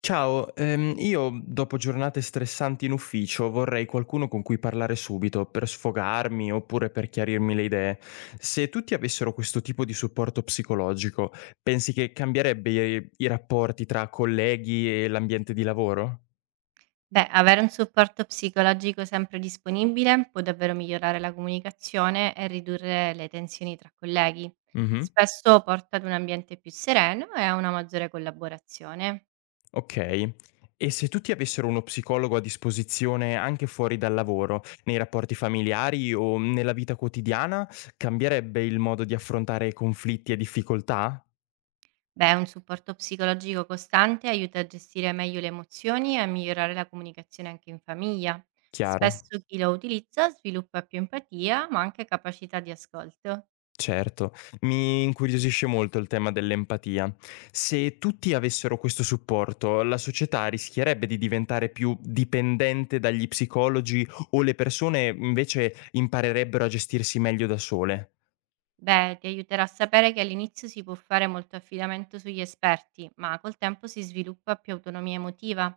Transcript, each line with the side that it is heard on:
left: Ciao, io dopo giornate stressanti in ufficio vorrei qualcuno con cui parlare subito per sfogarmi oppure per chiarirmi le idee. Se tutti avessero questo tipo di supporto psicologico, pensi che cambierebbe i rapporti tra colleghi e l'ambiente di lavoro?
right: Beh, avere un supporto psicologico sempre disponibile può davvero migliorare la comunicazione e ridurre le tensioni tra colleghi.
left: Mhm.
right: Spesso porta ad un ambiente più sereno e a una maggiore collaborazione.
left: Ok. E se tutti avessero uno psicologo a disposizione anche fuori dal lavoro, nei rapporti familiari o nella vita quotidiana, cambierebbe il modo di affrontare conflitti e difficoltà?
right: Beh, un supporto psicologico costante aiuta a gestire meglio le emozioni e a migliorare la comunicazione anche in famiglia.
left: Chiaro.
right: Spesso chi lo utilizza sviluppa più empatia, ma anche capacità di ascolto.
left: Certo, mi incuriosisce molto il tema dell'empatia. Se tutti avessero questo supporto, la società rischierebbe di diventare più dipendente dagli psicologi o le persone invece imparerebbero a gestirsi meglio da sole?
right: Beh, ti aiuterà a sapere che all'inizio si può fare molto affidamento sugli esperti, ma col tempo si sviluppa più autonomia emotiva.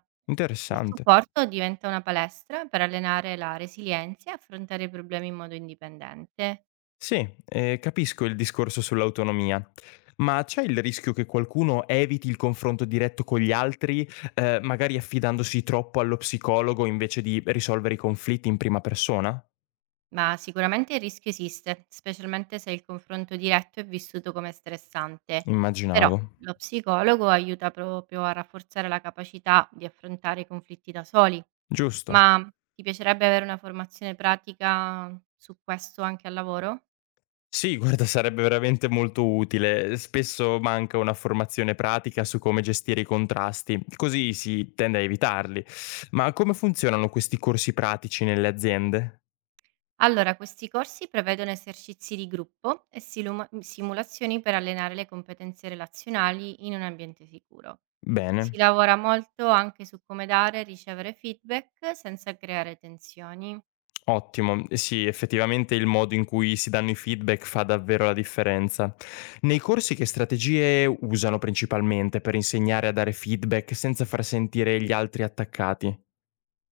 right: Il
left: Interessante.
right: supporto diventa una palestra per allenare la resilienza e affrontare i problemi in modo indipendente.
left: Sì, capisco il discorso sull'autonomia, ma c'è il rischio che qualcuno eviti il confronto diretto con gli altri, magari affidandosi troppo allo psicologo invece di risolvere i conflitti in prima persona?
right: Ma sicuramente il rischio esiste, specialmente se il confronto diretto è vissuto come stressante, però
left: Immaginavo.
right: lo psicologo aiuta proprio a rafforzare la capacità di affrontare i conflitti da soli.
left: Giusto.
right: Ma ti piacerebbe avere una formazione pratica su questo anche al lavoro?
left: Sì, guarda, sarebbe veramente molto utile. Spesso manca una formazione pratica su come gestire i contrasti, così si tende a evitarli. Ma come funzionano questi corsi pratici nelle aziende?
right: Allora, questi corsi prevedono esercizi di gruppo e simulazioni per allenare le competenze relazionali in un ambiente sicuro. Si
left: Bene,
right: lavora molto anche su come dare e ricevere feedback senza creare tensioni.
left: ottimo. Sì, effettivamente il modo in cui si danno i feedback fa davvero la differenza. Nei corsi che strategie usano principalmente per insegnare a dare feedback senza far sentire gli altri attaccati?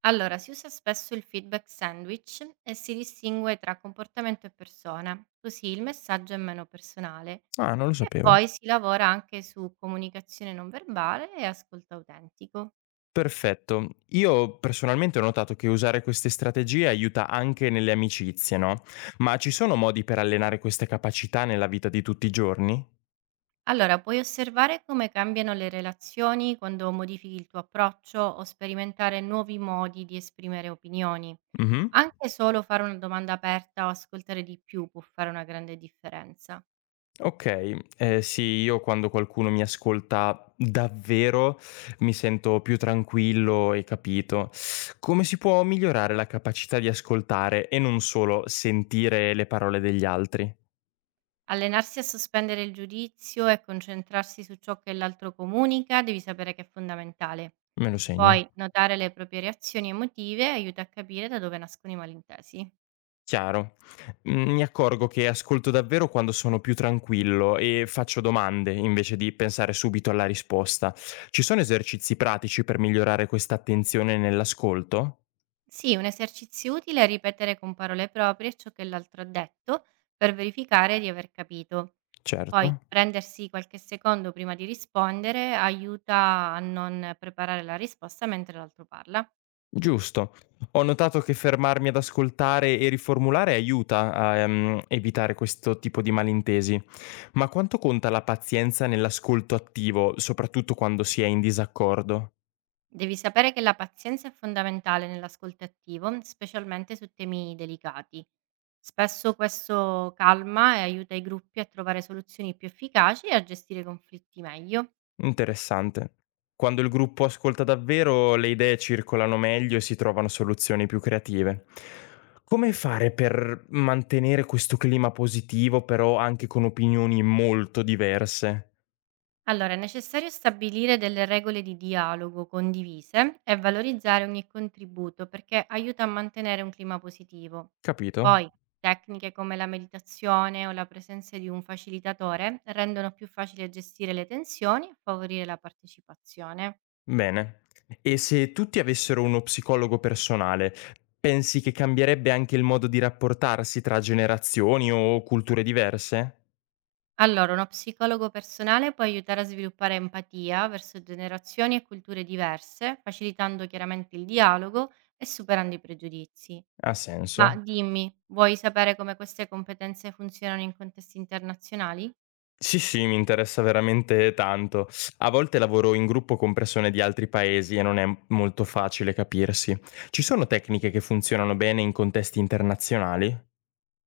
right: Allora, si usa spesso il feedback sandwich e si distingue tra comportamento e persona, così il messaggio è meno personale.
left: Ah, non lo
right: E
left: sapevo.
right: poi si lavora anche su comunicazione non verbale e ascolto autentico.
left: Perfetto. Io personalmente ho notato che usare queste strategie aiuta anche nelle amicizie, no? Ma ci sono modi per allenare queste capacità nella vita di tutti i giorni?
right: Allora, puoi osservare come cambiano le relazioni quando modifichi il tuo approccio o sperimentare nuovi modi di esprimere opinioni.
left: Mhm.
right: Anche solo fare una domanda aperta o ascoltare di più può fare una grande differenza.
left: Ok, sì, io quando qualcuno mi ascolta davvero mi sento più tranquillo e capito. Come si può migliorare la capacità di ascoltare e non solo sentire le parole degli altri?
right: Allenarsi a sospendere il giudizio e concentrarsi su ciò che l'altro comunica devi sapere che è fondamentale.
left: Me lo segno.
right: Poi notare le proprie reazioni emotive aiuta a capire da dove nascono i malintesi.
left: Chiaro. Mhmm, mi accorgo che ascolto davvero quando sono più tranquillo e faccio domande invece di pensare subito alla risposta. Ci sono esercizi pratici per migliorare questa attenzione nell'ascolto?
right: Sì, un esercizio utile è ripetere con parole proprie ciò che l'altro ha detto per verificare di aver capito. Poi
left: Certo.
right: prendersi qualche secondo prima di rispondere aiuta a non preparare la risposta mentre l'altro parla.
left: Giusto. Ho notato che fermarmi ad ascoltare e riformulare aiuta a evitare questo tipo di malintesi. Ma quanto conta la pazienza nell'ascolto attivo, soprattutto quando si è in disaccordo?
right: Devi sapere che la pazienza è fondamentale nell'ascolto attivo, specialmente su temi delicati. Spesso questo calma e aiuta i gruppi a trovare soluzioni più efficaci e a gestire i conflitti meglio.
left: Interessante. Quando il gruppo ascolta davvero, le idee circolano meglio e si trovano soluzioni più creative. Come fare per mantenere questo clima positivo, però anche con opinioni molto diverse?
right: Allora, è necessario stabilire delle regole di dialogo condivise e valorizzare ogni contributo perché aiuta a mantenere un clima positivo.
left: Capito?
right: Poi, tecniche come la meditazione o la presenza di un facilitatore rendono più facile gestire le tensioni e favorire la partecipazione.
left: Bene. E se tutti avessero uno psicologo personale, pensi che cambierebbe anche il modo di rapportarsi tra generazioni o culture diverse?
right: Allora, uno psicologo personale può aiutare a sviluppare empatia verso generazioni e culture diverse, facilitando chiaramente il dialogo e superando i pregiudizi.
left: Ha
right: Ma
left: senso?
right: dimmi, vuoi sapere come queste competenze funzionano in contesti internazionali?
left: Sì, sì, mi interessa veramente tanto. A volte lavoro in gruppo con persone di altri paesi e non è molto facile capirsi. Ci sono tecniche che funzionano bene in contesti internazionali?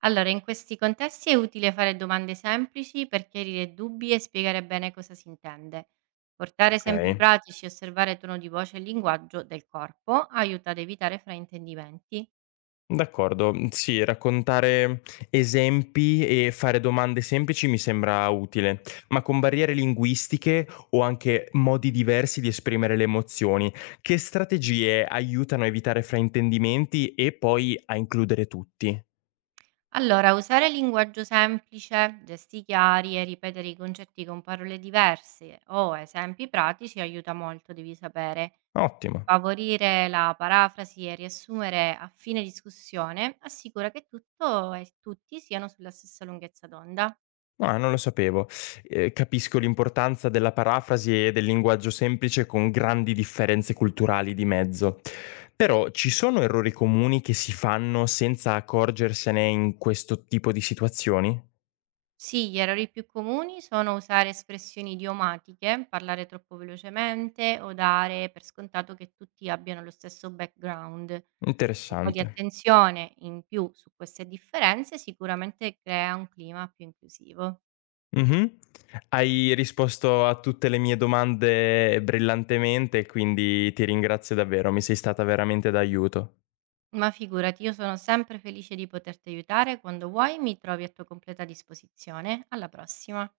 right: Allora, in questi contesti è utile fare domande semplici per chiarire dubbi e spiegare bene cosa si intende. Portare esempi
left: Ok,
right: pratici e osservare tono di voce e linguaggio del corpo aiuta ad evitare fraintendimenti.
left: d'accordo. Sì, raccontare esempi e fare domande semplici mi sembra utile, ma con barriere linguistiche o anche modi diversi di esprimere le emozioni, che strategie aiutano a evitare fraintendimenti e poi a includere tutti?
right: Allora, usare linguaggio semplice, gesti chiari e ripetere i concetti con parole diverse o esempi pratici aiuta molto, devi sapere.
left: Ottimo.
right: Favorire la parafrasi e riassumere a fine discussione assicura che tutto e tutti siano sulla stessa lunghezza d'onda.
left: Ah, non lo sapevo. Capisco l'importanza della parafrasi e del linguaggio semplice con grandi differenze culturali di mezzo. Però ci sono errori comuni che si fanno senza accorgersene in questo tipo di situazioni?
right: Sì, gli errori più comuni sono usare espressioni idiomatiche, parlare troppo velocemente o dare per scontato che tutti abbiano lo stesso background. Un po' di
left: Interessante.
right: attenzione in più su queste differenze sicuramente crea un clima più inclusivo.
left: Mh-mh. Hai risposto a tutte le mie domande brillantemente, quindi ti ringrazio davvero, mi sei stata veramente d'aiuto.
right: Ma figurati, io sono sempre felice di poterti aiutare. Quando vuoi, mi trovi a tua completa disposizione. Alla prossima.